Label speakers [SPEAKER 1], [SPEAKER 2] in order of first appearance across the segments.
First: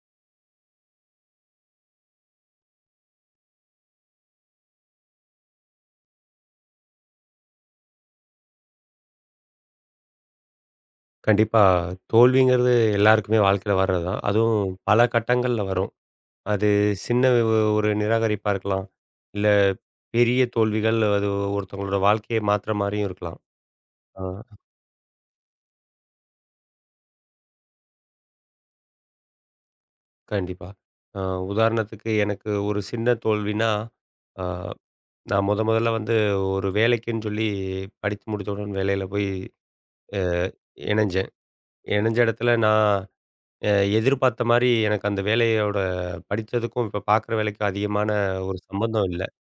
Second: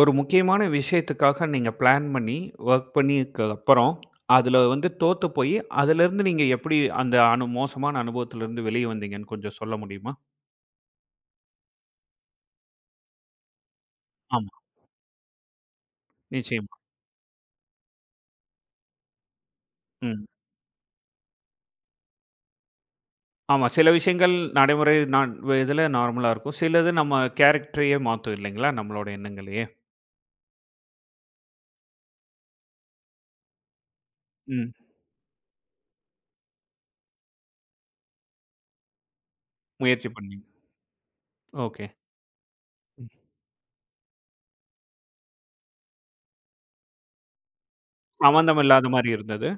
[SPEAKER 1] ஒரு முக்கியமான விஷயத்துக்காக நீங்க பிளான் பண்ணி, வொர்க் பண்ணிக்கு அப்புறம், அதுல வந்து தோத்து போயி, அதுலருந்து நீங்க எப்படி அந்த மோசமான அனுபவத்திலருந்து வெளிய வந்தீங்கன்னு கொஞ்சம் சொல்ல முடியுமா?
[SPEAKER 2] கண்டிப்பா. தோல்விங்கிறது எல்லாருக்குமே வாழ்க்கையில வர்றது தான்.
[SPEAKER 1] ஆமா.
[SPEAKER 2] அதுவும் பல கட்டங்கள்ல வரும். அது
[SPEAKER 1] நிச்சயமா.
[SPEAKER 2] சின்ன ஒரு நிராகரிப்பா இருக்கலாம். இல்ல
[SPEAKER 1] ம்.
[SPEAKER 2] பெரிய தோல்விகள் அது ஒருத்தவங்களோட வாழ்க்கைய மாத்துற மாரியும் இருக்கலாம்.
[SPEAKER 1] ஆமா. சில
[SPEAKER 2] ஆ
[SPEAKER 1] விஷயங்கள் நடைமுறை நான் இதுல நார்மலா இருக்கும். சிலது நம்ம கேரக்டரையே மாத்தும் இல்லைங்களா? நம்மளோட எண்ணங்களையே.
[SPEAKER 2] கண்டிப்பா. அ உதாரணத்துக்கு எனக்கு ஒரு சின்ன தோல்வின்னா, அ
[SPEAKER 1] ம்.
[SPEAKER 2] நான் மொதல்ல வந்து ஒரு வேலைக்குன்னு சொல்லி படித்து முடித்தவுடன் வேலையில போய்
[SPEAKER 1] முயற்சி
[SPEAKER 2] அ
[SPEAKER 1] பண்ணீங்க.
[SPEAKER 2] இணஞ்சேன்.
[SPEAKER 1] ஓகே.
[SPEAKER 2] இணஞ்ச இடத்துல நான்
[SPEAKER 1] ம்.
[SPEAKER 2] அ எதிர்பார்த்த மாரி எனக்கு அந்த வேலையோட படிச்சதுக்கும், இப்ப பார்க்குற வேலைக்கும் அதிகமான ஒரு
[SPEAKER 1] சம்மந்தம் இல்லாத
[SPEAKER 2] சம்பந்தம்
[SPEAKER 1] மாரி
[SPEAKER 2] இல்ல.
[SPEAKER 1] இருந்தது.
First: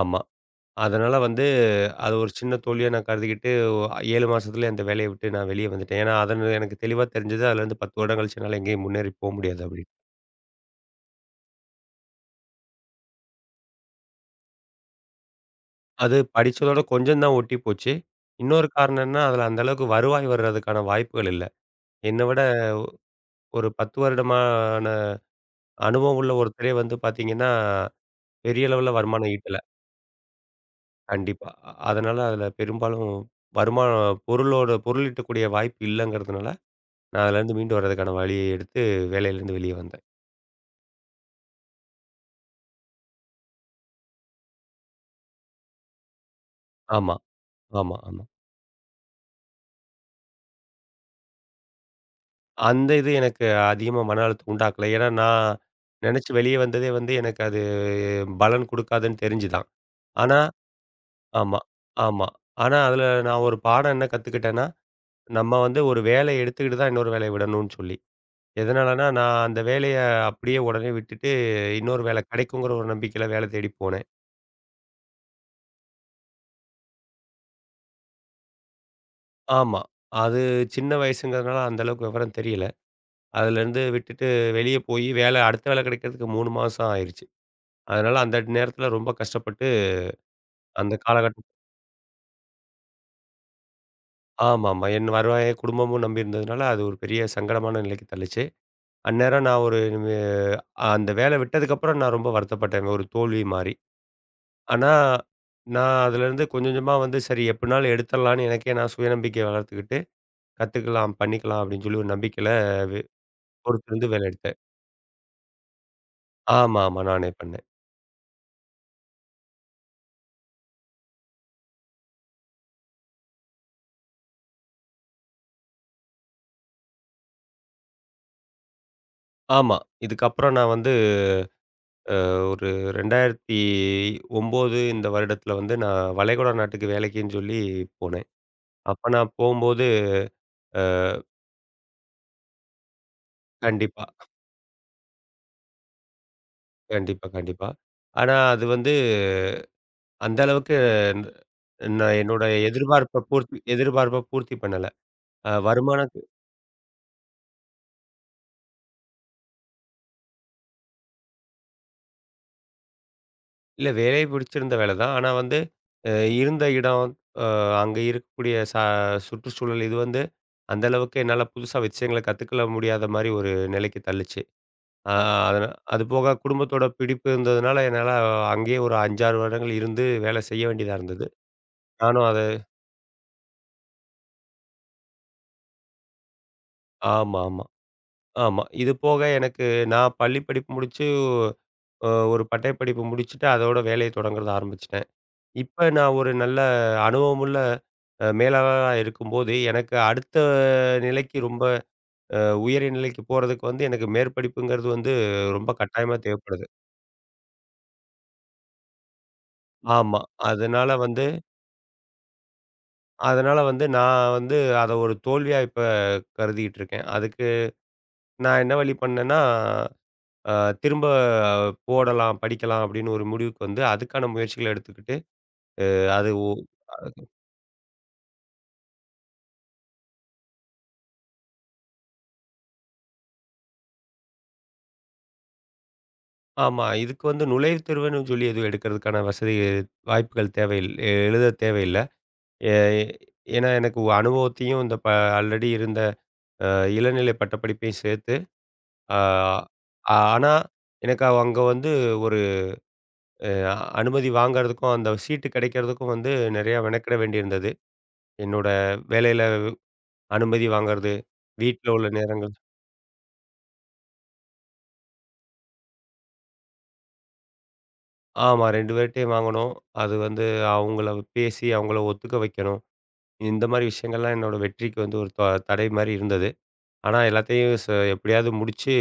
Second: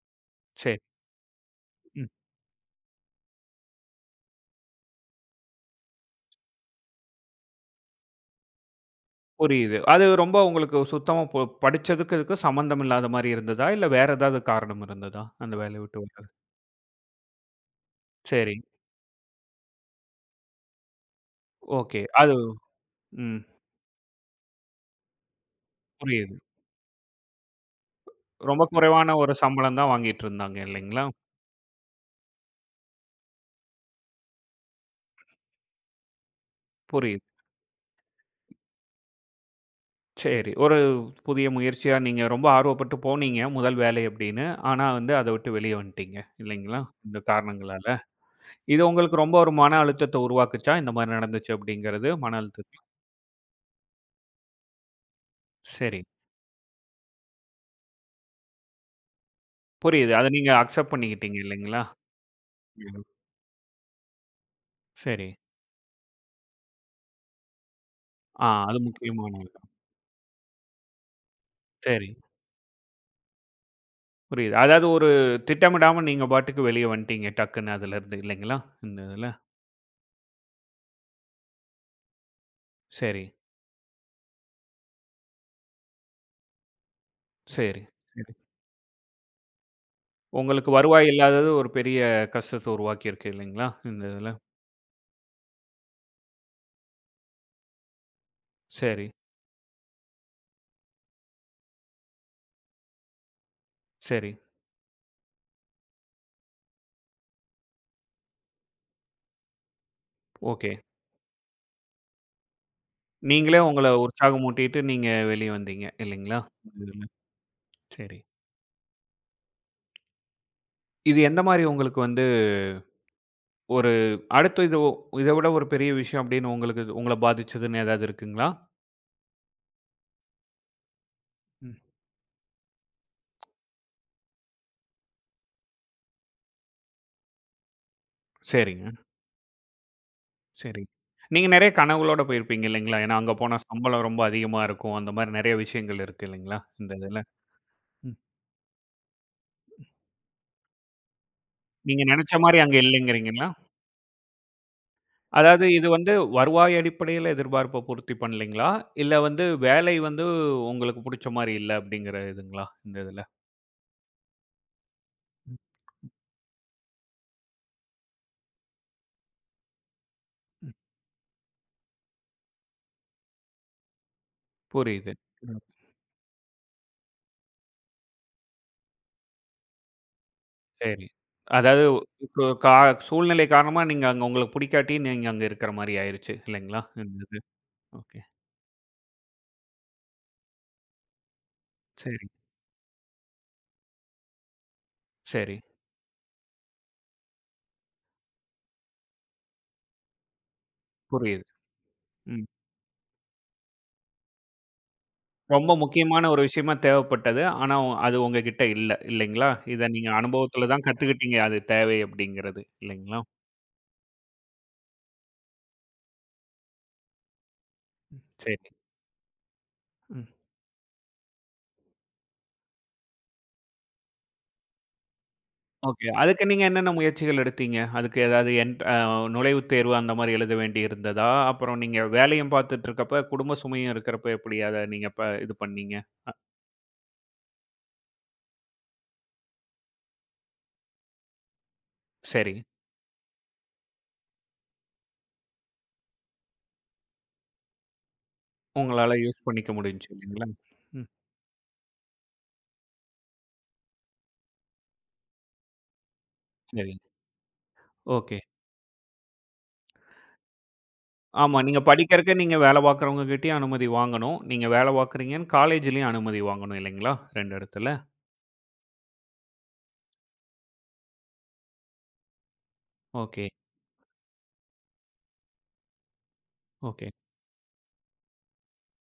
[SPEAKER 2] ஆமா.
[SPEAKER 1] சரி.
[SPEAKER 2] அதனால வந்து
[SPEAKER 1] ம்.
[SPEAKER 2] அது ஒரு சின்ன தோல்வியா நான் கருதிக்கிட்டு, ஒ 7 மாசத்துலயே அந்த வேலைய விட்டு நான் வெளிய வந்துட்டேன். ஏன்னா, அதன்னு எனக்கு தெளிவா தெரிஞ்சது. அதுலேருந்து 10 வருடம் கழிச்சு என்னால எங்கேயும் முன்னேறி போ முடியாது
[SPEAKER 1] புரியுது.
[SPEAKER 2] அப்படின்னு.
[SPEAKER 1] அது ரொம்ப உங்களுக்கு சுத்தமா படிச்சதுக்கு இதுக்கும் சம்மந்தம் இல்லாத மாரி இருந்ததா? இல்ல வேற ஏதாவது காரணம் இருந்ததா? அந்த வேலைய விட்டு
[SPEAKER 2] அது படிச்சதோட கொஞ்சம் தான் ஒட்டி போச்சு.
[SPEAKER 1] சரி.
[SPEAKER 2] இன்னொரு காரணம் என்ன, அதுல அந்த அளவுக்கு வருவாய் வர்றதுக்கான வாய்ப்புகள் இல்ல.
[SPEAKER 1] ஓகே.
[SPEAKER 2] என்ன
[SPEAKER 1] அது
[SPEAKER 2] விட
[SPEAKER 1] ம்.
[SPEAKER 2] ஒரு 10 வருடமான அனுபவம் உள்ள
[SPEAKER 1] புரியுது.
[SPEAKER 2] ஒருத்தரே வந்து பார்த்தீங்கன்னா,
[SPEAKER 1] ரொம்ப
[SPEAKER 2] பெரிய அளவுல
[SPEAKER 1] குறைவான
[SPEAKER 2] வருமானம்
[SPEAKER 1] ஒரு
[SPEAKER 2] ஈட்டல.
[SPEAKER 1] சம்பளம் தான் வாங்கிட்டு இருந்தாங்க இல்லைங்களா?
[SPEAKER 2] கண்டிப்பா. அதனால அதுல பெரும்பாலும் வருமானம் பொருள் ஈட்டக்கூடிய வாய்ப்பு இல்லங்கிறதுனால,
[SPEAKER 1] புரியுது.
[SPEAKER 2] நான் அதுலேருந்து மீண்டு வர்றதுக்கான வழிய எடுத்து வேலையிலேருந்து வெளிய வந்தேன்.
[SPEAKER 1] சரி. ஒரு புதிய முயற்சியா நீங்க ரொம்ப ஆர்வப்பட்டு போனீங்க, முதல் வேலை அப்படின்னு. ஆனா வந்து அத விட்டு வெளிய வந்துட்டீங்க இல்லைங்களா?
[SPEAKER 2] ஆமா,
[SPEAKER 1] இந்த காரணங்களால.
[SPEAKER 2] ஆமா, ஆமா.
[SPEAKER 1] இது உங்களுக்கு ரொம்ப ஒரு மன அழுத்தத்த உருவாக்குச்சா? இந்த மாரி நடந்துச்சு அப்படிங்கிறது மன அழுத்தத்த
[SPEAKER 2] அந்த இது எனக்கு அதிகமா மன அழுத்தம் உண்டாக்கல. ஏன்னா, நான்
[SPEAKER 1] சரி.
[SPEAKER 2] நெனச்சு வெளிய வந்ததே வந்து எனக்கு அது பலன் குடுக்காதுன்னு தெரிஞ்சு தான்.
[SPEAKER 1] புரியுது. அத
[SPEAKER 2] ஆனா
[SPEAKER 1] நீங்க அக்செப்ட் பண்ணிக்கிட்டீங்க
[SPEAKER 2] ஆமா,
[SPEAKER 1] இல்லைங்களா?
[SPEAKER 2] ஆமா. ஆனா
[SPEAKER 1] ம்.
[SPEAKER 2] அதுல நான் ஒரு பாடம் என்ன கத்துக்கிட்டேன்னா,
[SPEAKER 1] சரி.
[SPEAKER 2] நம்ம வந்து ஒரு வேலைய எடுத்துக்கிட்டு தான் இன்னொரு வேலைய விடணும்னு சொல்லி.
[SPEAKER 1] ஆ அது
[SPEAKER 2] எதனாலன்னா,
[SPEAKER 1] முக்கியமான
[SPEAKER 2] நான் அந்த
[SPEAKER 1] தான்.
[SPEAKER 2] வேலைய அப்படியே உடனே விட்டுட்டு, இன்னொரு
[SPEAKER 1] சரி.
[SPEAKER 2] வேலை கெடைக்குங்கிற ஒரு நம்பிக்கையில வேல தேடி போனேன்.
[SPEAKER 1] புரியுது. அதாவது ஒரு திட்டமிடாம நீங்க பாட்டுக்கு வெளிய வந்துட்டீங்க டக்குன்னு அதுலருந்து இல்லைங்களா? இந்த இதுல.
[SPEAKER 2] ஆமா. அது சின்ன வயசுங்கிறதுனால அந்த அளவுக்கு விவரம் தெரியல.
[SPEAKER 1] சரி,
[SPEAKER 2] அதுலேருந்து விட்டுட்டு வெளிய போயி அடுத்த வேலை கிடைக்கிறதுக்கு 3 மாசம் ஆயிருச்சு.
[SPEAKER 1] சரி,
[SPEAKER 2] அதனால
[SPEAKER 1] சரி.
[SPEAKER 2] அந்த நேரத்தில ரொம்ப கஷ்டப்பட்டு
[SPEAKER 1] உங்களுக்கு
[SPEAKER 2] அந்த
[SPEAKER 1] வருவாய்
[SPEAKER 2] காலகட்டம்
[SPEAKER 1] இல்லாதது ஒரு பெரிய கஷ்டத்த உருவாக்கியிருக்கு இல்லைங்களா? இந்த இதுல.
[SPEAKER 2] ஆமாமா. என் வருவாய குடும்பமும் நம்பி இருந்ததுனால, அது ஒரு பெரிய சங்கடமான நிலைக்கு தள்ளுச்சு.
[SPEAKER 1] சரி,
[SPEAKER 2] அந்நேரம் நான் ஒரு வே அந்த வேலை விட்டதுக்கப்புறம் நான் ரொம்ப வருத்தப்பட்டேன். ஒரு தோல்வி மாரி.
[SPEAKER 1] சரி.
[SPEAKER 2] ஆனா, நான் அதுலேருந்து கொஞ்சம் கொஞ்சமா வந்து சரி எப்டினாலும் எடுத்துடலான்னு எனக்கே நான் சுயநம்பிக்கை வளர்த்துக்கிட்டு,
[SPEAKER 1] ஓகே.
[SPEAKER 2] கத்துக்கலாம், பண்ணிக்கலாம் அப்டின்னு சொல்லி ஒரு நம்பிக்கையில வே
[SPEAKER 1] நீங்களே உங்கள
[SPEAKER 2] பொறுத்திருந்து வேலை எடுத்தேன்.
[SPEAKER 1] உற்சாகமூட்டிட்டு நீங்க வெளிய வந்தீங்க இல்லைங்களா? இந்த
[SPEAKER 2] ஆமாமா.
[SPEAKER 1] இதுல.
[SPEAKER 2] நானே பண்ணேன்.
[SPEAKER 1] சரி. இது எந்த மாரி உங்களுக்கு வந்து ஒரு அடுத்து இது இத விட ஒரு பெரிய விஷயம் அப்படின்னு உங்களுக்கு உங்கள பாதிச்சதுன்னு ஏதாவது இருக்குங்களா?
[SPEAKER 2] ஆமா. இதுக்கப்புறம் நான் வந்து
[SPEAKER 1] ம்.
[SPEAKER 2] ஒரு 2009 இந்த வருடத்துல வந்து நான் வளைகுடா நாட்டுக்கு வேலைக்குன்னு சொல்லி போனேன்.
[SPEAKER 1] சரிங்க.
[SPEAKER 2] அப்ப நான் போம்போது
[SPEAKER 1] சரி. நீங்க நெறைய கனவுகளோட போயிருப்பீங்க இல்லைங்களா? ஏன்னா அங்க போனா
[SPEAKER 2] கண்டிப்பா,
[SPEAKER 1] சம்பளம் ரொம்ப அதிகமா இருக்கும். அந்த மாரி நெறைய விஷயங்கள் இருக்கு இல்லைங்களா? இந்த இதுல.
[SPEAKER 2] கண்டிப்பா, கண்டிப்பா.
[SPEAKER 1] ம்.
[SPEAKER 2] ஆனா அது வந்து அந்த அளவுக்கு ந-
[SPEAKER 1] நீங்க
[SPEAKER 2] நான்
[SPEAKER 1] நெனைச்ச
[SPEAKER 2] என்னோட
[SPEAKER 1] மாரி அங்க
[SPEAKER 2] எதிர்பார்ப்ப
[SPEAKER 1] இல்லைங்கிறீங்களா?
[SPEAKER 2] பூர்த்தி எதிர்பார்ப்ப பூர்த்தி பண்ணல. அ
[SPEAKER 1] அதாவது இது வந்து
[SPEAKER 2] வருமானத்து
[SPEAKER 1] வருவாய் அடிப்படையில எதிர்பார்ப்ப பூர்த்தி பண்ணலீங்களா? இல்ல வந்து வேலை வந்து உங்களுக்கு புடிச்ச மாரி இல்ல அப்படிங்கிற இதுங்களா? இந்த இதுல.
[SPEAKER 2] இல்ல வேலை பிடிச்சிருந்த வேலை தான். ஆனா வந்து அ இருந்த இடம், அ அங்க இருக்கக்கூடிய சுற்றுச்சூழல் இது வந்து
[SPEAKER 1] ம்.
[SPEAKER 2] அந்த அளவுக்கு என்னால புதுசா விஷயங்கள கத்துக்கல முடியாத மாரி ஒரு நிலைக்கு தள்ளுச்சு.
[SPEAKER 1] புரியுது.
[SPEAKER 2] ஆ
[SPEAKER 1] ம்.
[SPEAKER 2] அதனா அது போக குடும்பத்தோட பிடிப்பு இருந்ததுனால, என்னால அங்கேயே ஒரு 5, 6 வருடங்கள் இருந்து வேலை செய்ய வேண்டியதா
[SPEAKER 1] சரி.
[SPEAKER 2] இருந்தது.
[SPEAKER 1] அதாவது
[SPEAKER 2] நானும் அத
[SPEAKER 1] இப்போ சூழ்நிலை காரணமா நீங்க அங்க உங்களுக்கு புடிக்காட்டி நீங்க அங்க இருக்கிற மாரி ஆயிருச்சு இல்லைங்களா? இந்த இது.
[SPEAKER 2] ஆமா, ஆமா,
[SPEAKER 1] ஓகே.
[SPEAKER 2] ஆமா. இது போக எனக்கு நான் பள்ளி படிப்பு முடிச்சு,
[SPEAKER 1] சரி,
[SPEAKER 2] ஒரு பட்டய படிப்பு முடிச்சுட்டு, அதோட வேலைய தொடங்குறத ஆரம்பிச்சுட்டேன்.
[SPEAKER 1] சரி.
[SPEAKER 2] இப்ப நான் ஒரு நல்ல அனுபவமுள்ள மேலாளரா இருக்கும்போது, எனக்கு அடுத்த நிலைக்கு
[SPEAKER 1] புரியுது.
[SPEAKER 2] ரொம்ப அ
[SPEAKER 1] ம்.
[SPEAKER 2] உயரிய நிலைக்கு போறதுக்கு வந்து எனக்கு மேற்படிப்புங்கிறது வந்து ரொம்ப
[SPEAKER 1] ரொம்ப
[SPEAKER 2] கட்டாயமா
[SPEAKER 1] முக்கியமான ஒரு
[SPEAKER 2] தேவைப்படுது.
[SPEAKER 1] விஷயமா தேவைப்பட்டது. ஆனா அது உங்ககிட்ட இல்ல இல்லைங்களா? இத நீங்க
[SPEAKER 2] ஆமா.
[SPEAKER 1] அனுபவத்துல தான்
[SPEAKER 2] அதனால வந்து
[SPEAKER 1] கத்துக்கிட்டீங்க அது தேவை அப்படிங்கிறது இல்லைங்களா?
[SPEAKER 2] அதனால வந்து நான் வந்து அத ஒரு தோல்வியா இப்ப கருதிட்டு இருக்கேன். அதுக்கு
[SPEAKER 1] ம்.
[SPEAKER 2] நான்
[SPEAKER 1] சரி.
[SPEAKER 2] என்ன வழி பண்ணேன்னா,
[SPEAKER 1] ம்.
[SPEAKER 2] அ திரும்ப போடலாம், படிக்கலாம் அப்படின்னு ஒரு முடிவுக்கு வந்து அதுக்கான முயற்சிகள எடுத்துக்கிட்டு,
[SPEAKER 1] ஓகே.
[SPEAKER 2] அது
[SPEAKER 1] அதுக்கு
[SPEAKER 2] ஒ
[SPEAKER 1] நீங்க என்னென்ன முயற்சிகள் எடுத்தீங்க? அதுக்கு ஏதாவது என் அ நுழைவுத் தேர்வு அந்த மாரி எழுத வேண்டி இருந்ததா? அப்புறம் நீங்க வேலையும் பார்த்துட்டுருக்கப்ப, குடும்ப சுமையும் இருக்கிறப்ப எப்படி அத நீங்க இது பண்ணீங்க?
[SPEAKER 2] ஆமா. இதுக்கு வந்து நுழைவுத் தேர்வுன்னு சொல்லி எதுவும் எடுக்கிறதுக்கான வசதி வாய்ப்புகள் தேவையில் எழுத தேவையில்ல.
[SPEAKER 1] சரி.
[SPEAKER 2] எ ஏன்னா எனக்கு அனுபவத்தையும் இந்த ப ஆல்ரெடி இருந்த அ இளநிலை பட்டப்படிப்பையும் சேர்த்து,
[SPEAKER 1] உங்களால யூஸ்
[SPEAKER 2] அஹ்,
[SPEAKER 1] பண்ணிக்க முடிஞ்சுச்சு
[SPEAKER 2] ஆ
[SPEAKER 1] இல்லைங்களா?
[SPEAKER 2] ஆனா
[SPEAKER 1] ம்.
[SPEAKER 2] எனக்கு அங்க வந்து ஒரு அ அனுமதி வாங்குறதுக்கும், அந்த சீட்டு கிடைக்கிறதுக்கும் வந்து நெறையா
[SPEAKER 1] சரி.
[SPEAKER 2] மெனக்கிட வேண்டியிருந்தது.
[SPEAKER 1] ஓகே.
[SPEAKER 2] என்னோட வேலையில அனுமதி வாங்குறது,
[SPEAKER 1] ஆமா. நீங்க
[SPEAKER 2] வீட்ல உள்ள
[SPEAKER 1] படிக்கிறக்கு
[SPEAKER 2] நேரங்கள்
[SPEAKER 1] நீங்க வேலை பார்க்குறவங்க கிட்டயும் அனுமதி வாங்கணும். நீங்க வேலை பார்க்குறீங்கன்னு காலேஜ்லயும் அனுமதி வாங்கணும் இல்லைங்களா? 2 இடத்துல.
[SPEAKER 2] ஆமா 2 பேர்ட்டயும் வாங்கணும். அது வந்து அவங்கள பேசி அவங்கள ஒத்துக்க வைக்கணும்.
[SPEAKER 1] ஓகே,
[SPEAKER 2] இந்த மாரி விஷயங்கள்லாம் என்னோட வெற்றிக்கு வந்து ஒரு தடை மாரி இருந்தது.
[SPEAKER 1] ஓகே.
[SPEAKER 2] ஆனா எல்லாத்தையும் எப்படியாவது முடிச்சு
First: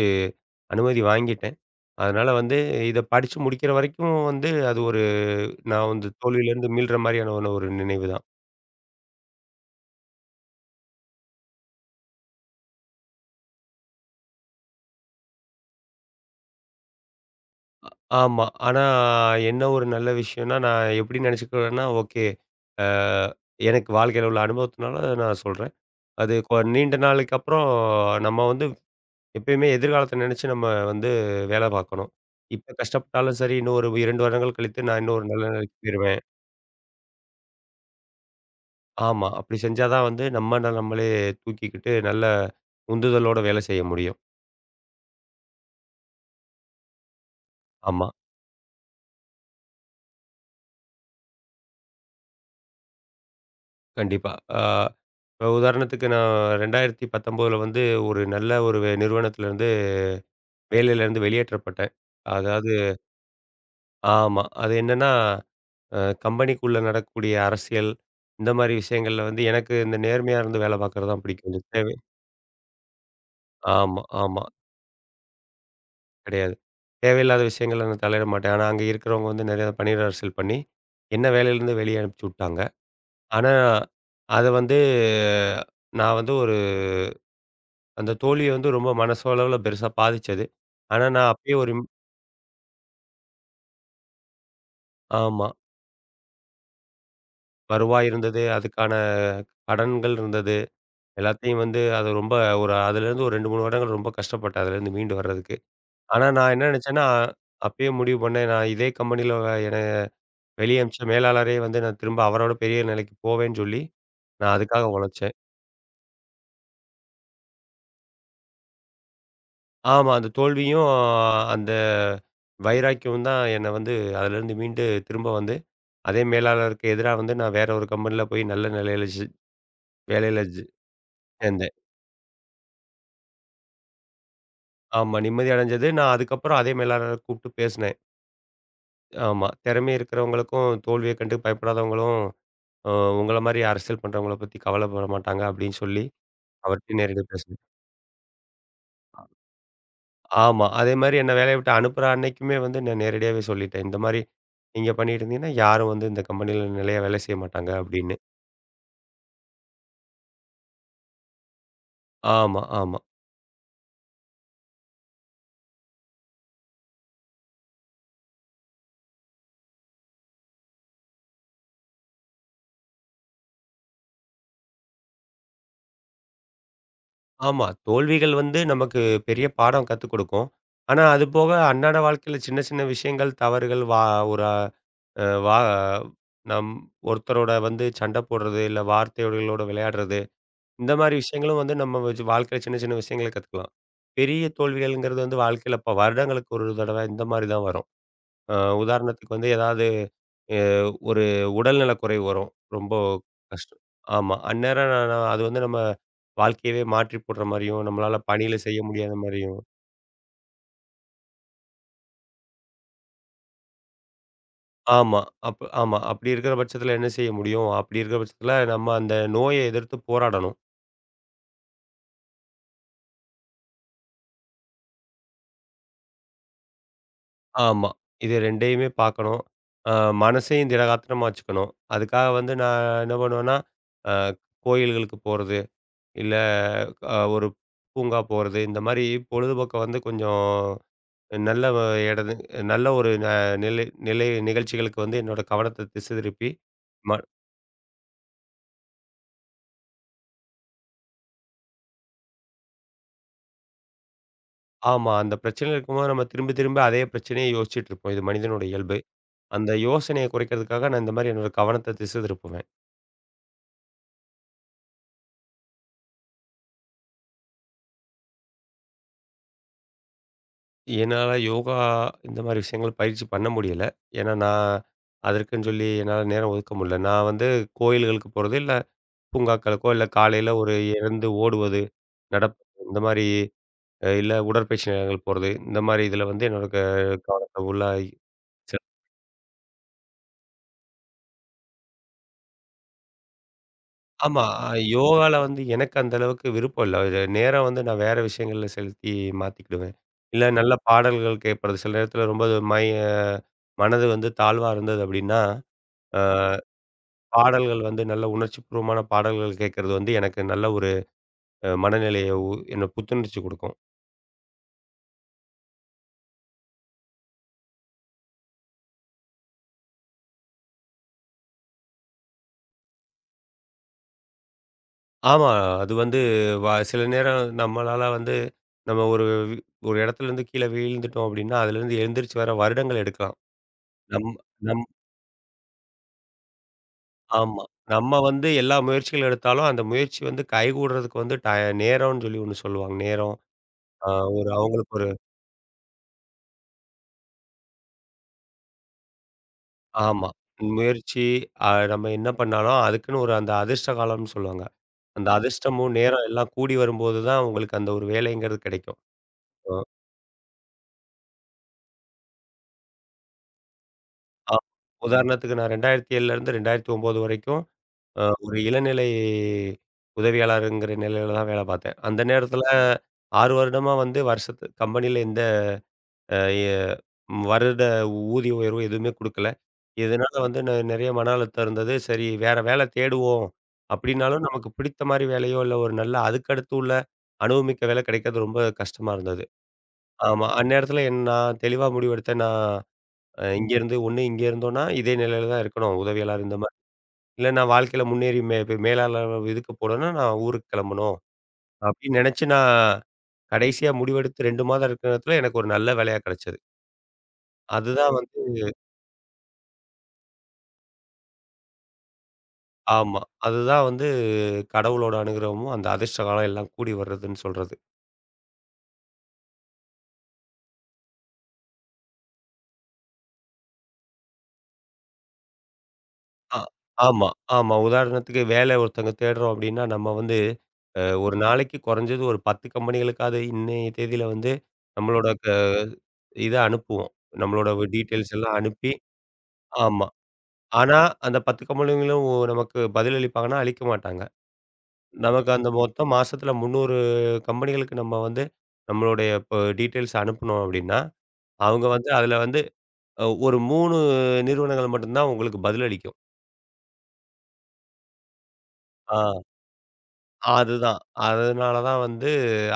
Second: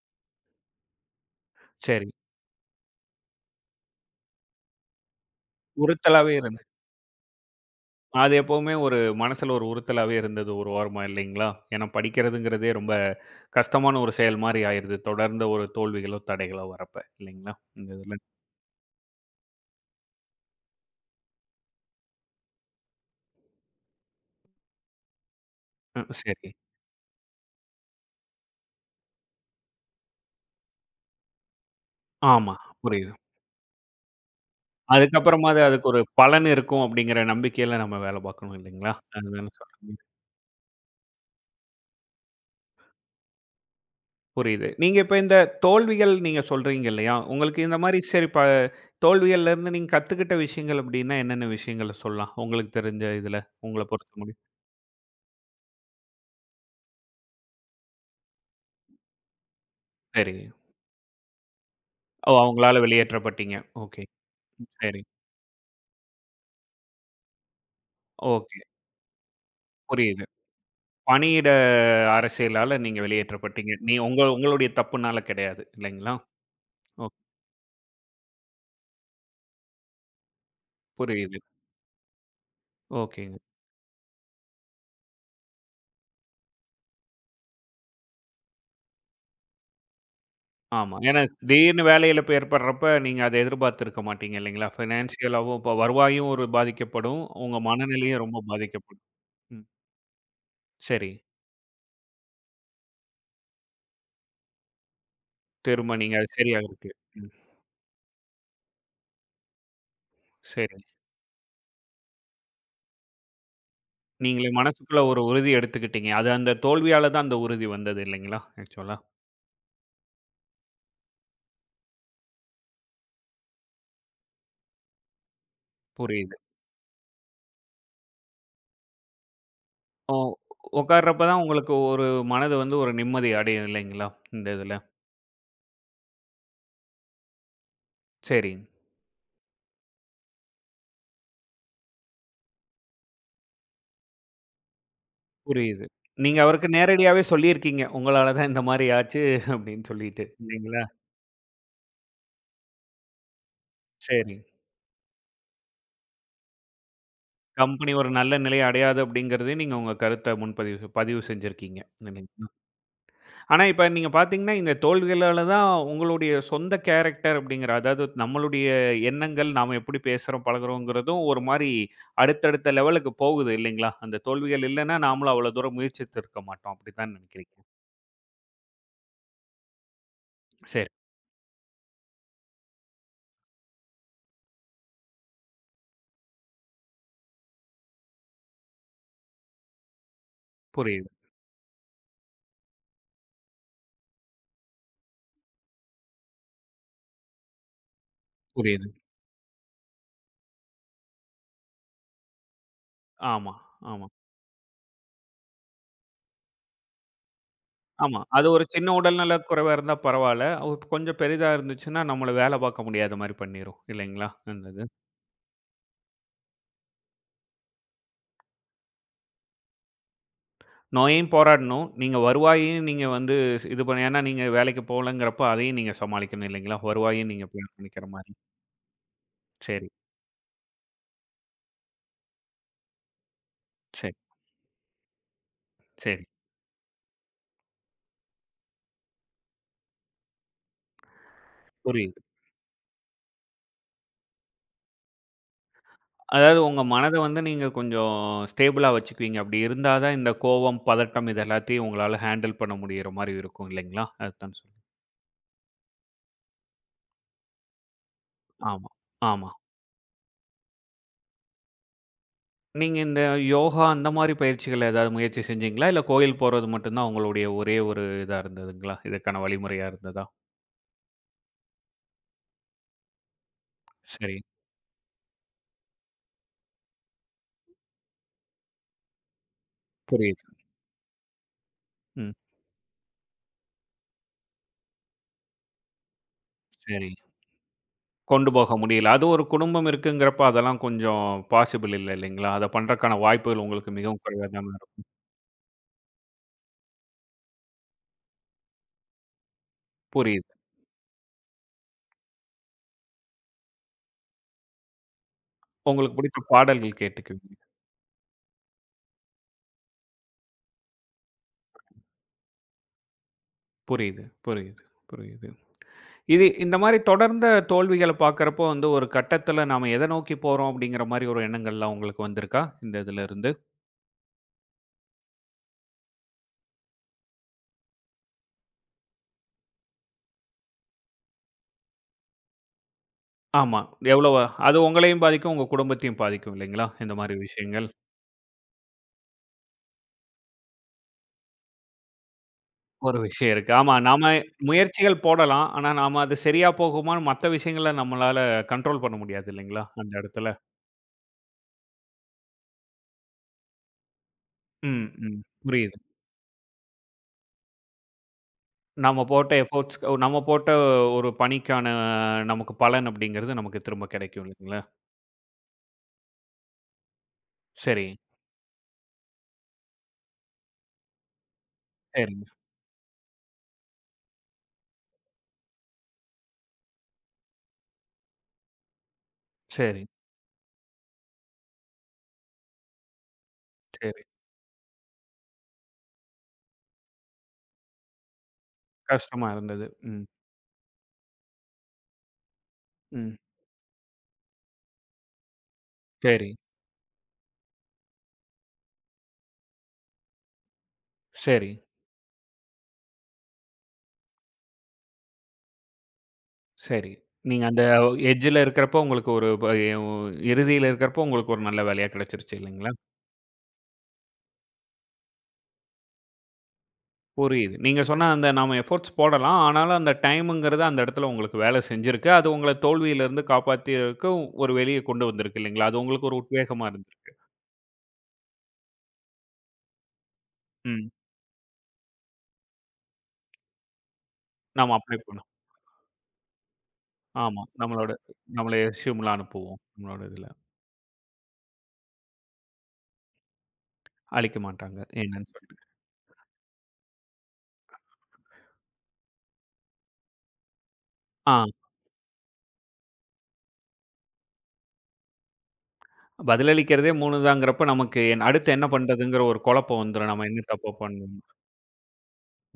[SPEAKER 2] அனுமதி வாங்கிட்டேன்.
[SPEAKER 1] சரி.
[SPEAKER 2] அதனால வந்து இத படிச்சு முடிக்கிற வரைக்கும் வந்து அது ஒரு நான் வந்து
[SPEAKER 1] உறுத்தலாவே இரு
[SPEAKER 2] தோல்வியிலேருந்து மீள்ற மாரியான ஒரு நினைவு தான்.
[SPEAKER 1] அது எப்பவுமே ஒரு மனசுல ஒரு உறுத்தலாவே இருந்தது ஒரு ஓரமா இல்லைங்களா? ஏன்னா படிக்கிறதுங்கிறதே ரொம்ப கஷ்டமான ஒரு செயல் மாரி ஆயிருது. தொடர்ந்த ஒரு தோல்விகளோ, தடைகளோ வரப்ப இல்லைங்களா? இந்த இதுல.
[SPEAKER 2] ஆமா. ஆனா, என்ன ஒரு நல்ல விஷயம்னா, நான் எப்படி நினைச்சுக்குவேன்னா, ஓகே. அ எனக்கு வாழ்க்கையில உள்ள அனுபவத்தினால நான் சொல்றேன்.
[SPEAKER 1] ம்
[SPEAKER 2] அது
[SPEAKER 1] சரி.
[SPEAKER 2] கொ நீண்ட நாளுக்கு அப்புறம் நம்ம வந்து எப்பயுமே எதிர்காலத்த நினைச்சு நம்ம வந்து வேலை பார்க்கணும்.
[SPEAKER 1] ஆமா
[SPEAKER 2] இப்ப
[SPEAKER 1] புரியுது.
[SPEAKER 2] கஷ்டப்பட்டாலும் சரி, இன்னும் ஒரு 2 வருடங்கள் கழித்து நான் இன்னும் ஒரு நல்ல
[SPEAKER 1] அதுக்கப்புறமாவது
[SPEAKER 2] நிலைக்கு
[SPEAKER 1] அதுக்கு ஒரு
[SPEAKER 2] போயிருவேன்.
[SPEAKER 1] பலன் இருக்கும் அப்படிங்கிற நம்பிக்கையில நம்ம வேல பார்க்கணும் இல்லைங்களா?
[SPEAKER 2] ஆமா.
[SPEAKER 1] அதுதானே
[SPEAKER 2] அப்படி செஞ்சா
[SPEAKER 1] சொல்றீங்க.
[SPEAKER 2] தான் வந்து நம்ம நம்மளே தூக்கிக்கிட்டு நல்ல உந்துதலோட வேலை செய்ய முடியும்.
[SPEAKER 1] புரியுது. நீங்க இப்ப இந்த தோல்விகள் நீங்க சொல்றீங்க இல்லையா? உங்களுக்கு இந்த மாரி
[SPEAKER 2] ஆமா,
[SPEAKER 1] சரி தோல்விகள்ல இருந்து நீங்க கத்துக்கிட்ட விஷயங்கள் அப்படின்னா என்னென்ன விஷயங்கள சொல்லலாம்? உங்களுக்கு தெரிஞ்ச இதுல உங்கள பொறுத்த
[SPEAKER 2] கண்டிப்பா.
[SPEAKER 1] முடியும்.
[SPEAKER 2] அ இப்ப உதாரணத்துக்கு நான் 2019ல வந்து ஒரு நிறுவனத்தில இருந்து
[SPEAKER 1] சரி.
[SPEAKER 2] வேலையிலேருந்து வெளியேற்றப்பட்டேன்.
[SPEAKER 1] ஓ!
[SPEAKER 2] அதாவது
[SPEAKER 1] அவங்களால வெளியேற்றப்பட்டீங்க. ஓகே.
[SPEAKER 2] ஆமா. அது
[SPEAKER 1] சரி.
[SPEAKER 2] என்னன்னா, அ கம்பெனிக்குள்ள நடக்கக்கூடிய அரசியல், இந்த
[SPEAKER 1] ஓகே.
[SPEAKER 2] மாரி விஷயங்கள்ல வந்து எனக்கு இந்த
[SPEAKER 1] புரியுது.
[SPEAKER 2] நேர்மையா இருந்து வேலை பார்க்கறது தான்
[SPEAKER 1] பணியிட
[SPEAKER 2] பிடிக்கும். இந்த தேவை
[SPEAKER 1] அரசியலால நீங்க வெளியேற்றப்பட்டீங்க.
[SPEAKER 2] ஆமா,
[SPEAKER 1] உங்க
[SPEAKER 2] ஆமா.
[SPEAKER 1] உங்களுடைய தப்புனால கிடையாது. இல்லைங்களா?
[SPEAKER 2] கிடையாது.
[SPEAKER 1] ஓ
[SPEAKER 2] தேவையில்லாத விஷயங்கள்ல நான் தலையிட மாட்டேன். ஆனா, அங்க இருக்கிறவங்க வந்து நெறைய பணியிட அரசியல் பண்ணி, என்ன
[SPEAKER 1] புரியுது.
[SPEAKER 2] வேலையிலேருந்து வெளிய அனுப்பிச்சு விட்டாங்க.
[SPEAKER 1] ஓகேங்க.
[SPEAKER 2] ஆனா, அத வந்து நான் வந்து ஒரு அந்த தோல்வி வந்து ரொம்ப மனசளவுல பெருசா பாதிச்சது.
[SPEAKER 1] ஆமா.
[SPEAKER 2] ஆனா,
[SPEAKER 1] ஏன்னா
[SPEAKER 2] நான் அப்பயே ஒரு
[SPEAKER 1] திடீர்னு வேலை இழப்பு ஏற்படுறப்ப, நீங்க அத எதிர்பார்த்திருக்க மாட்டீங்க இல்லைங்களா?
[SPEAKER 2] ஆமா.
[SPEAKER 1] ஃபினான்ஷியலாவும் இப்ப வருவாயும் ஒரு பாதிக்கப்படும். உங்க
[SPEAKER 2] வருவாய்
[SPEAKER 1] மனநிலையும் ரொம்ப
[SPEAKER 2] இருந்தது. அதுக்கான
[SPEAKER 1] பாதிக்கப்படும். ம்.
[SPEAKER 2] கடன்கள் இருந்தது.
[SPEAKER 1] சரி.
[SPEAKER 2] எல்லாத்தையும் வந்து அது ரொம்ப ஒரு அதுலேருந்து ஒரு 2, 3 வருடங்கள் ரொம்ப கஷ்டப்பட்டேன் அதுலேருந்து மீண்டு வர்றதுக்கு.
[SPEAKER 1] திரும்ப நீங்க
[SPEAKER 2] ஆனா
[SPEAKER 1] அது
[SPEAKER 2] நான் என்ன
[SPEAKER 1] சரியாகுறதுக்கு.
[SPEAKER 2] நினச்சேன்னா,
[SPEAKER 1] ம்.
[SPEAKER 2] அப்பயே முடிவு பண்ணேன் நான் இதே கம்பெனியில என்ன
[SPEAKER 1] சரி.
[SPEAKER 2] வெளிய அனுப்பிச்ச மேலாளரே வந்து நான் திரும்ப அவரோட பெரிய நிலைக்கு போவேன்னு சொல்லி,
[SPEAKER 1] நீங்களே
[SPEAKER 2] நான் அதுக்காக
[SPEAKER 1] மனசுக்குள்ள ஒரு
[SPEAKER 2] உழைச்சேன்.
[SPEAKER 1] உறுதி எடுத்துக்கிட்டீங்க. அது அந்த தோல்வியால தான் அந்த உறுதி வந்தது இல்லைங்களா? ஆக்சுவலா.
[SPEAKER 2] ஆமா அந்த தோல்வியும் அந்த வைராக்கியம் தான் என்ன வந்து அதுலேருந்து மீண்டு திரும்ப வந்து அதே
[SPEAKER 1] புரியுது.
[SPEAKER 2] மேலாளருக்கு எதிரா வந்து நான் வேற ஒரு கம்பெனியில போய் நல்ல நிலையில சி
[SPEAKER 1] ஓ!
[SPEAKER 2] வேலையில ஜி
[SPEAKER 1] உட்கார்றப்ப தான் உங்களுக்கு
[SPEAKER 2] சேர்ந்தேன்.
[SPEAKER 1] ஒரு மனது வந்து ஒரு நிம்மதி அடையும் இல்லைங்களா? இந்த இதுல.
[SPEAKER 2] ஆமா நிம்மதி அடைஞ்சது. நான் அதுக்கப்புறம் அதே மேலாளர கூப்பிட்டு பேசினேன்.
[SPEAKER 1] சரிங்க.
[SPEAKER 2] ஆமா திறமை இருக்கிறவங்களுக்கும் தோல்விய கண்டு பயப்படாதவங்களும் அ உங்கள மாரி அரசியல் பண்றவங்கள பத்தி கவலைப்பட மாட்டாங்க அப்படின்னு
[SPEAKER 1] புரியுது.
[SPEAKER 2] சொல்லி,
[SPEAKER 1] நீங்க அவருக்கு
[SPEAKER 2] அவர்ட்டயே
[SPEAKER 1] நேரடியாவே
[SPEAKER 2] நேரடியா பேசுனேன்.
[SPEAKER 1] சொல்லியிருக்கீங்க. உங்களால தான் இந்த மாரி ஆச்சு அப்படின்னு சொல்லிட்டு.
[SPEAKER 2] ஆமா.
[SPEAKER 1] இல்லைங்களா?
[SPEAKER 2] அதே மாரி என்ன வேலைய விட்டு அனுப்புற அன்னைக்குமே வந்து நான் நேரடியாவே சொல்லிட்டேன். இந்த மாரி
[SPEAKER 1] சரி.
[SPEAKER 2] நீங்க பண்ணிட்டு இருந்தீங்கன்னா, யாரும் வந்து இந்த கம்பெனியில நிலையா வேலை செய்ய மாட்டாங்க
[SPEAKER 1] கம்பெனி ஒரு
[SPEAKER 2] அப்படின்னு.
[SPEAKER 1] நல்ல நிலை அடையாது அப்படிங்கிறதையும் நீங்க உங்க கருத்த பதிவு செஞ்சிருக்கீங்க. இல்லைங்களா?
[SPEAKER 2] ஆமா, ஆமா,
[SPEAKER 1] ஆனா, இப்ப நீங்க பார்த்தீங்கன்னா, இந்த தோல்விகளால தான் உங்களுடைய சொந்த கேரக்டர் அப்படிங்கிற அதாவது நம்மளுடைய எண்ணங்கள், நாம எப்படி பேசுறோம், பழகுறோங்கிறதும் ஒரு மாரி அடுத்தடுத்த லெவலுக்கு போகுது இல்லைங்களா? அந்த தோல்விகள் இல்லன்னா, நாமளும் அவ்வளோ தூரம் முயற்சித்திருக்க மாட்டோம். அப்படித்தான் நினைக்கிறீங்க.
[SPEAKER 2] ஆமா. தோல்விகள் வந்து நமக்கு பெரிய பாடம் கத்துக் குடுக்கும்.
[SPEAKER 1] சரி.
[SPEAKER 2] ஆனா அது போக அன்றாட வாழ்க்கையில சின்ன சின்ன விஷயங்கள், தவறுகள் வா ஒரு அ வா நம் ஒருத்தரோட வந்து சண்டை போடுறது, இல்ல வார்த்தைகளோட விளையாடுறது இந்த
[SPEAKER 1] புரியுது,
[SPEAKER 2] மாரி விஷயங்களும் வந்து நம்ம வச்சு வாழ்க்கையில சின்ன சின்ன விஷயங்கள கத்துக்கலாம். பெரிய தோல்விகள்ங்கிறது வந்து வாழ்க்கையில இப்ப வருடங்களுக்கு ஒரு தடவ இந்த மாரி தான் வரும். அ
[SPEAKER 1] புரியுது.
[SPEAKER 2] உதாரணத்துக்கு வந்து ஏதாவது அ ஒரு உடல்நல குறைவு வரும். ரொம்ப
[SPEAKER 1] ஆமா,
[SPEAKER 2] கஷ்டம்.
[SPEAKER 1] ஆமா,
[SPEAKER 2] ஆமா. அந்நேரம் நா நா அது வந்து நம்ம வாழ்க்கையவே மாற்றி போடுற மாரியும்,
[SPEAKER 1] ஆமா.
[SPEAKER 2] நம்மளால
[SPEAKER 1] அது
[SPEAKER 2] பணியில
[SPEAKER 1] ஒரு
[SPEAKER 2] செய்ய
[SPEAKER 1] சின்ன
[SPEAKER 2] முடியாத
[SPEAKER 1] உடல்நலக்
[SPEAKER 2] மாரியும்
[SPEAKER 1] குறைவா இருந்தா பரவால்ல. கொஞ்சம் பெரிதா இருந்துச்சுன்னா, நம்மள வேல பார்க்க முடியாத மாரி பண்ணிரும். இல்லைங்களா? அந்த இது.
[SPEAKER 2] ஆமா. அப்ப ஆமா. அப்படி இருக்கிற பட்சத்தில என்ன செய்ய முடியும்? அப்படி இருக்கிற பட்சத்தில நம்ம அந்த நோய எதிர்த்து போராடணும்.
[SPEAKER 1] நோயையும் போராடணும். நீங்க வருவாயையும் நீங்க வந்து இது பண்ணி ஏன்னா நீங்க வேலைக்கு போகலங்கிறப்போ அதையும் நீங்க சமாளிக்கணும் இல்லைங்களா? வருவாயும் நீங்க பிளான்
[SPEAKER 2] ஆமா.
[SPEAKER 1] பண்ணிக்கிற மாரி.
[SPEAKER 2] இது 2யுமே பார்க்கணும்.
[SPEAKER 1] சரி,
[SPEAKER 2] அ மனசையும் திடகாத்திரமா வச்சுக்கணும். அதுக்காக வந்து நான் என்ன பண்ணுவேன்னா,
[SPEAKER 1] சரி,
[SPEAKER 2] அ கோயில்களுக்கு போறது,
[SPEAKER 1] சரி.
[SPEAKER 2] இல்ல ஒரு பூங்கா போறது, இந்த மாரி பொழுதுபோக்க வந்து கொஞ்சம் நல்ல வ
[SPEAKER 1] புரியுது.
[SPEAKER 2] இடது நல்ல ஒரு ந நிலை நிலை நிகழ்ச்சிகளுக்கு வந்து என்னோட கவனத்த திசை திருப்பி
[SPEAKER 1] அதாவது உங்க மனத
[SPEAKER 2] ம
[SPEAKER 1] வந்து நீங்க கொஞ்சம் ஸ்டேபிளா வச்சுக்குவீங்க. அப்படி இருந்தா தான் இந்த கோவம், பதட்டம் இது எல்லாத்தையும் உங்களால ஹேண்டில் பண்ண முடியிற மாரி இருக்கும் இல்லைங்களா? அதுதான் சொல்ல
[SPEAKER 2] ஆமா. அந்த பிரச்சனையில இருக்கும்போது நம்ம திரும்ப திரும்ப அதே பிரச்சனைய யோசிச்சுட்டு இருப்போம். இது மனிதனோட
[SPEAKER 1] ஆமா,
[SPEAKER 2] இயல்பு.
[SPEAKER 1] ஆமா.
[SPEAKER 2] அந்த யோசனைய குறைக்கிறதுக்காக நான் இந்த மாரி என்னோட கவனத்த திசை திருப்புவேன்.
[SPEAKER 1] நீங்க இந்த யோகா அந்த மாரி பயிற்சிகள் ஏதாவது முயற்சி செஞ்சீங்களா? இல்ல கோயில் போறது மட்டும் தான் உங்களுடைய ஒரே ஒரு இதா இருந்ததுங்களா? இதுக்கான வழிமுறையா இருந்ததா?
[SPEAKER 2] என்னால யோகா இந்த மாரி விஷயங்கள் பயிற்சி பண்ண முடியல. ஏன்னா,
[SPEAKER 1] சரி.
[SPEAKER 2] நான் அதற்குன்னு சொல்லி என்னால நேரம் ஒதுக்க முடியல. நான் வந்து கோயில்களுக்கு போறது, இல்ல பூங்காக்களுக்கோ, இல்ல
[SPEAKER 1] புரியுது.
[SPEAKER 2] காலையில ஒரு எழுந்து ஓடுவது,
[SPEAKER 1] ம்.
[SPEAKER 2] நடப்பது இந்த மாரி இல்ல உடற்பயிற்சி நிலையங்கள் போறது. இந்த மாரி இதில வந்து என்னோட
[SPEAKER 1] சரி.
[SPEAKER 2] கவனத்த ஃபுல்லா
[SPEAKER 1] கொண்டு போக
[SPEAKER 2] செலு
[SPEAKER 1] முடியல. அது ஒரு குடும்பம் இருக்குங்கிறப்ப, அதெல்லாம் கொஞ்சம் பாசிபிள் இல்ல இல்லைங்களா? அத பண்றக்கான வாய்ப்புகள் உங்களுக்கு மிகவும்
[SPEAKER 2] ஆமா.
[SPEAKER 1] குறைவா தான இருக்கும்.
[SPEAKER 2] யோகால வந்து எனக்கு அந்த அளவுக்கு விருப்பம் இல்ல. இது நேரம் வந்து நான் வேற விஷயங்கள்ல செலுத்தி மாத்திக்கிடுவேன். இல்ல
[SPEAKER 1] புரியுது.
[SPEAKER 2] நல்ல பாடல்கள் கேட்பது. சில நேரத்தில ரொம்ப மய மனது வந்து தாழ்வா இருந்தது அப்படின்னா,
[SPEAKER 1] உங்களுக்கு
[SPEAKER 2] அ
[SPEAKER 1] பிடிச்ச பாடல்கள் கேட்டுக்குவீங்க.
[SPEAKER 2] பாடல்கள் வந்து நல்ல உணர்ச்சிபூர்வமான பாடல்கள் கேட்கறது வந்து எனக்கு நல்ல ஒரு மனநிலைய என்ன புத்துணர்ச்சி குடுக்கும்.
[SPEAKER 1] புரியுது, புரியுது, புரியுது. இது இந்த மாரி தொடர்ந்த தோல்விகள பார்க்கறப்போ வந்து ஒரு கட்டத்துல நாம எத நோக்கி போறோம் அப்படிங்கிற மாரி ஒரு எண்ணங்கள்லாம் உங்களுக்கு வந்திருக்கா? இந்த இதுல இருந்து?
[SPEAKER 2] ஆமா. அது வந்து வ சில நேரம் நம்மளால வந்து நம்ம ஒரு வி- ஒரு இடத்துலருந்து கீழ வீழ்ந்துட்டோம் அப்டின்னா, அதுலருந்து எந்திரிச்சு வர வருடங்கள் எடுக்கலாம்.
[SPEAKER 1] ஆமா.
[SPEAKER 2] நம்
[SPEAKER 1] எவ்வளவு அது
[SPEAKER 2] நம்
[SPEAKER 1] உங்களையும் பாதிக்கும், உங்க குடும்பத்தையும் பாதிக்கும் இல்லைங்களா? இந்த மாரி
[SPEAKER 2] ஆமா.
[SPEAKER 1] விஷயங்கள்.
[SPEAKER 2] நம்ம வந்து எல்லா முயற்சிகள் எடுத்தாலும், அந்த முயற்சி வந்து கைகூடுறதுக்கு வந்து டய நேரம்னு சொல்லி ஒண்ணு சொல்லுவாங்க.
[SPEAKER 1] ஒரு
[SPEAKER 2] நேரம்,
[SPEAKER 1] விஷயம் இருக்கு. ஆமா,
[SPEAKER 2] அ
[SPEAKER 1] நாம
[SPEAKER 2] ஒரு அவங்களுக்கு ஒரு
[SPEAKER 1] முயற்சிகள் போடலாம். ஆனா, நாம அது சரியா போகுமான்னு மத்த விஷயங்கள நம்மளால கண்ட்ரோல் பண்ண முடியாது இல்லைங்களா? அந்த
[SPEAKER 2] ஆமா.
[SPEAKER 1] இடத்துல.
[SPEAKER 2] முயற்சி அ நம்ம என்ன பண்ணாலும், அதுக்குன்னு ஒரு அந்த அதிர்ஷ்ட காலம்னு சொல்லுவாங்க.
[SPEAKER 1] ம்,
[SPEAKER 2] அந்த
[SPEAKER 1] ம்.
[SPEAKER 2] அதிர்ஷ்டமும்,
[SPEAKER 1] புரியுது.
[SPEAKER 2] நேரம் எல்லாம் கூடி வரும்போது தான் உங்களுக்கு அந்த ஒரு வேலைங்கிறது கிடைக்கும்.
[SPEAKER 1] நம்ம போட்ட
[SPEAKER 2] அ
[SPEAKER 1] எஃபோர்ட்ஸ் நம்ம போட்ட ஒரு பணிக்கான நமக்கு பலன் அப்படிங்கிறது நமக்கு திரும்ப கிடைக்கும்
[SPEAKER 2] ஆ
[SPEAKER 1] இல்லைங்களா?
[SPEAKER 2] உதாரணத்துக்கு நான் 2007லருந்து 2009 வரைக்கும்
[SPEAKER 1] சரி,
[SPEAKER 2] ஒரு இளநிலை உதவியாளருங்கிற நிலையில தான் வேலை பார்த்தேன். அந்த
[SPEAKER 1] சரிங்க.
[SPEAKER 2] நேரத்தில 6 வருடமா வந்து வருஷத்து கம்பெனியில எந்த அ எ ம். வருட ஊதிய உயர்வு எதுவுமே குடுக்கல.
[SPEAKER 1] சரி,
[SPEAKER 2] இதனால வந்து நெறைய மன அழுத்தம் இருந்தது. சரி வேற வேல தேடுவோம்
[SPEAKER 1] சரி.
[SPEAKER 2] அப்டின்னாலும், நமக்கு பிடித்த மாரி வேலையோ, இல்ல ஒரு நல்ல அதுக்கடுத்து உள்ள அனுபவமிக்க வேல கிடைக்கிறது ரொம்ப கஷ்டமா இருந்தது.
[SPEAKER 1] கஷ்டமா இருந்தது. ம்,
[SPEAKER 2] ஆமா. அந்நேரத்துல நான் தெளிவா முடிவெடுத்தேன். நான்
[SPEAKER 1] ம்.
[SPEAKER 2] இங்கேருந்து ஒண்ணு இங்கே இருந்தோம்னா, இதே நிலையில தான் இருக்கணும். உதவியாளர்
[SPEAKER 1] சரி,
[SPEAKER 2] இந்த மாரி. இல்ல நான் வாழ்க்கையில முன்னேறி இப்ப மேலாளர் இதுக்கு போணும்னா, நான் ஊருக்கு கெளம்பணும்.
[SPEAKER 1] சரி,
[SPEAKER 2] அப்டின்னு நெனச்சு நான் கடைசியா முடிவெடுத்து 2 மாதம் இருக்கிற நேரத்துல எனக்கு ஒரு நல்ல வேலையா கெடச்சது.
[SPEAKER 1] சரி. நீங்க அந்த
[SPEAKER 2] அதுதான் வந்து
[SPEAKER 1] எட்ஜ்ல இருக்கிறப்போ உங்களுக்கு ஒரு ப இறுதியில இருக்கிறப்போ உங்களுக்கு ஒரு நல்ல வேலையா கிடைச்சிருச்சு இல்லைங்களா?
[SPEAKER 2] ஆமா. அதுதான் வந்து கடவுளோட அனுகிரகமும், அந்த அதிர்ஷ்ட காலம் எல்லாம் கூடி வர்றதுன்னு சொல்றது.
[SPEAKER 1] புரியுது. நீங்க சொன்ன அந்த நாம எஃபோர்ட்ஸ் போடலாம். ஆனாலும் அந்த டைம்ங்கிறது அந்த இடத்துல உங்களுக்கு வேலை செஞ்சிருக்கு. அது உங்கள தோல்வியிலிருந்து காப்பாத்தியதற்கு ஒரு வெளிய கொண்டு வந்திருக்கு இல்லைங்களா? அது உங்களுக்கு ஒரு
[SPEAKER 2] ஆ.
[SPEAKER 1] உத்வேகமா
[SPEAKER 2] ஆமா,
[SPEAKER 1] இருந்திருக்கு.
[SPEAKER 2] ஆமா. உதாரணத்துக்கு வேலை ஒருத்தங்க தேடுறோம் அப்டின்னா, நம்ம வந்து
[SPEAKER 1] ம்.
[SPEAKER 2] ஒரு நாளைக்கு குறைஞ்சது ஒரு 10 கம்பெனிகளுக்காவது இன்னைய தேதியில வந்து
[SPEAKER 1] நாம அப்ளை
[SPEAKER 2] நம்மளோட க
[SPEAKER 1] பண்ணோம்.
[SPEAKER 2] இத அனுப்புவோம்.
[SPEAKER 1] ஆமா.
[SPEAKER 2] நம்மளோட
[SPEAKER 1] நம்மளோட
[SPEAKER 2] டீட்டெயில்ஸ் எல்லாம்
[SPEAKER 1] நம்மள
[SPEAKER 2] அனுப்பி
[SPEAKER 1] எஸ்யூம்லாம் அனுப்புவோம்.
[SPEAKER 2] ஆமா.
[SPEAKER 1] நம்மளோட இதுல.
[SPEAKER 2] ஆனா, அந்த 10 கம்பெனிகளும் நமக்கு பதில் அளிப்பாங்கன்னா, அளிக்க மாட்டாங்க.
[SPEAKER 1] அளிக்க மாட்டாங்க. என்னன்னு
[SPEAKER 2] நமக்கு அந்த
[SPEAKER 1] சொல்லி.
[SPEAKER 2] மொத்தம் மாசத்துல 300 கம்பெனிகளுக்கு நம்ம வந்து நம்மளுடைய இப்ப டீட்டெயில்ஸ் அனுப்புனோம் அப்டின்னா,
[SPEAKER 1] ஆ
[SPEAKER 2] அவங்க வந்து அதுல வந்து ஒரு 3 நிறுவனங்கள் மட்டும் தான் உங்களுக்கு பதிலளிக்கும்.
[SPEAKER 1] பதிலளிக்கிறதே 3 தாங்கிறப்ப நமக்கு அடுத்து என்ன
[SPEAKER 2] ஆ
[SPEAKER 1] பண்றதுங்கிற ஒரு குழப்பம் வந்துரும். நம்ம என்ன தப்பு
[SPEAKER 2] அதுதான்.
[SPEAKER 1] பண்ணோம்.
[SPEAKER 2] அதனால தான் வந்து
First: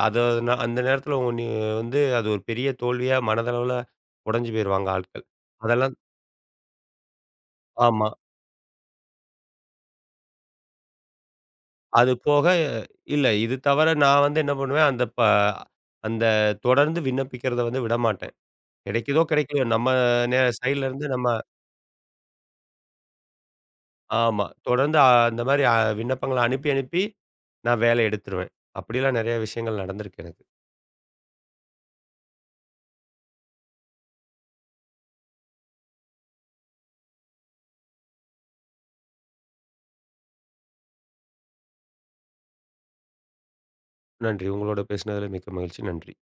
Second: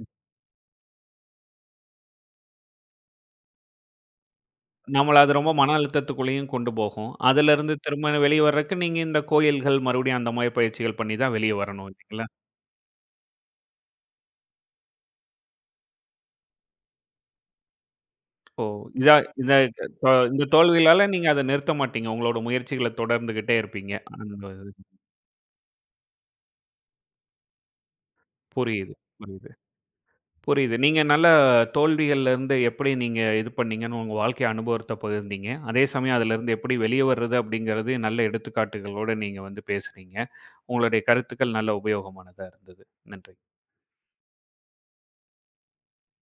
[SPEAKER 2] அத நான் அந்த நேரத்தில உ நீ வந்து அது ஒரு பெரிய தோல்வியா மனதளவுல உடைஞ்சு போயிருவாங்க
[SPEAKER 1] நம்மள
[SPEAKER 2] ஆட்கள்.
[SPEAKER 1] அது ரொம்ப மன
[SPEAKER 2] அதெல்லாம்
[SPEAKER 1] அழுத்தத்துக்குள்ளேயும் கொண்டு போகும். அதுலருந்து
[SPEAKER 2] ஆமா.
[SPEAKER 1] திரும்ப வெளிய வர்றக்கு நீங்க இந்த கோயில்கள் மறுபடியும் அந்த மாரி பயிற்சிகள் பண்ணி தான் வெளிய வரணும்
[SPEAKER 2] அது
[SPEAKER 1] இல்லைங்களா?
[SPEAKER 2] போக இல்ல இது தவிர நான் வந்து என்ன பண்ணுவேன், அந்த தொடர்ந்து விண்ணப்பிக்கிறத வந்து விடமாட்டேன்.
[SPEAKER 1] ஓ! இதா
[SPEAKER 2] கிடைக்குதோ
[SPEAKER 1] இந்த
[SPEAKER 2] கிடைக்கலையோ நம்ம
[SPEAKER 1] அ
[SPEAKER 2] நே
[SPEAKER 1] இந்த
[SPEAKER 2] சைட்ல இருந்து
[SPEAKER 1] தோல்விகளால நீங்க
[SPEAKER 2] நம்ம
[SPEAKER 1] அத நிறுத்த மாட்டீங்க. உங்களோட முயற்சிகள தொடர்ந்துகிட்டே இருப்பீங்க. அந்த
[SPEAKER 2] ஆமா.
[SPEAKER 1] இது.
[SPEAKER 2] தொடர்ந்து அந்த மாரி விண்ணப்பங்கள அனுப்பி நான் வேலை எடுத்துருவேன்.
[SPEAKER 1] புரியுது,
[SPEAKER 2] அப்படிலாம் நெறைய
[SPEAKER 1] புரியுது,
[SPEAKER 2] விஷயங்கள் நடந்திருக்கு எனக்கு.
[SPEAKER 1] புரியுது. நீங்க நல்ல தோல்விகள்லேருந்து எப்படி நீங்க இது பண்ணீங்கன்னு உங்க வாழ்க்கை அனுபவத்த பகிர்ந்தீங்க. அதே சமயம் அதுலருந்து எப்படி வெளிய வர்றது அப்படிங்கிறது நல்ல எடுத்துக்காட்டுகளோட நீங்க வந்து பேசுனீங்க. உங்களுடைய கருத்துக்கள் நல்ல உபயோகமானதா இருந்தது. நன்றி.
[SPEAKER 2] நன்றி. உங்களோட பேசினதில மிக்க மகிழ்ச்சி. நன்றி.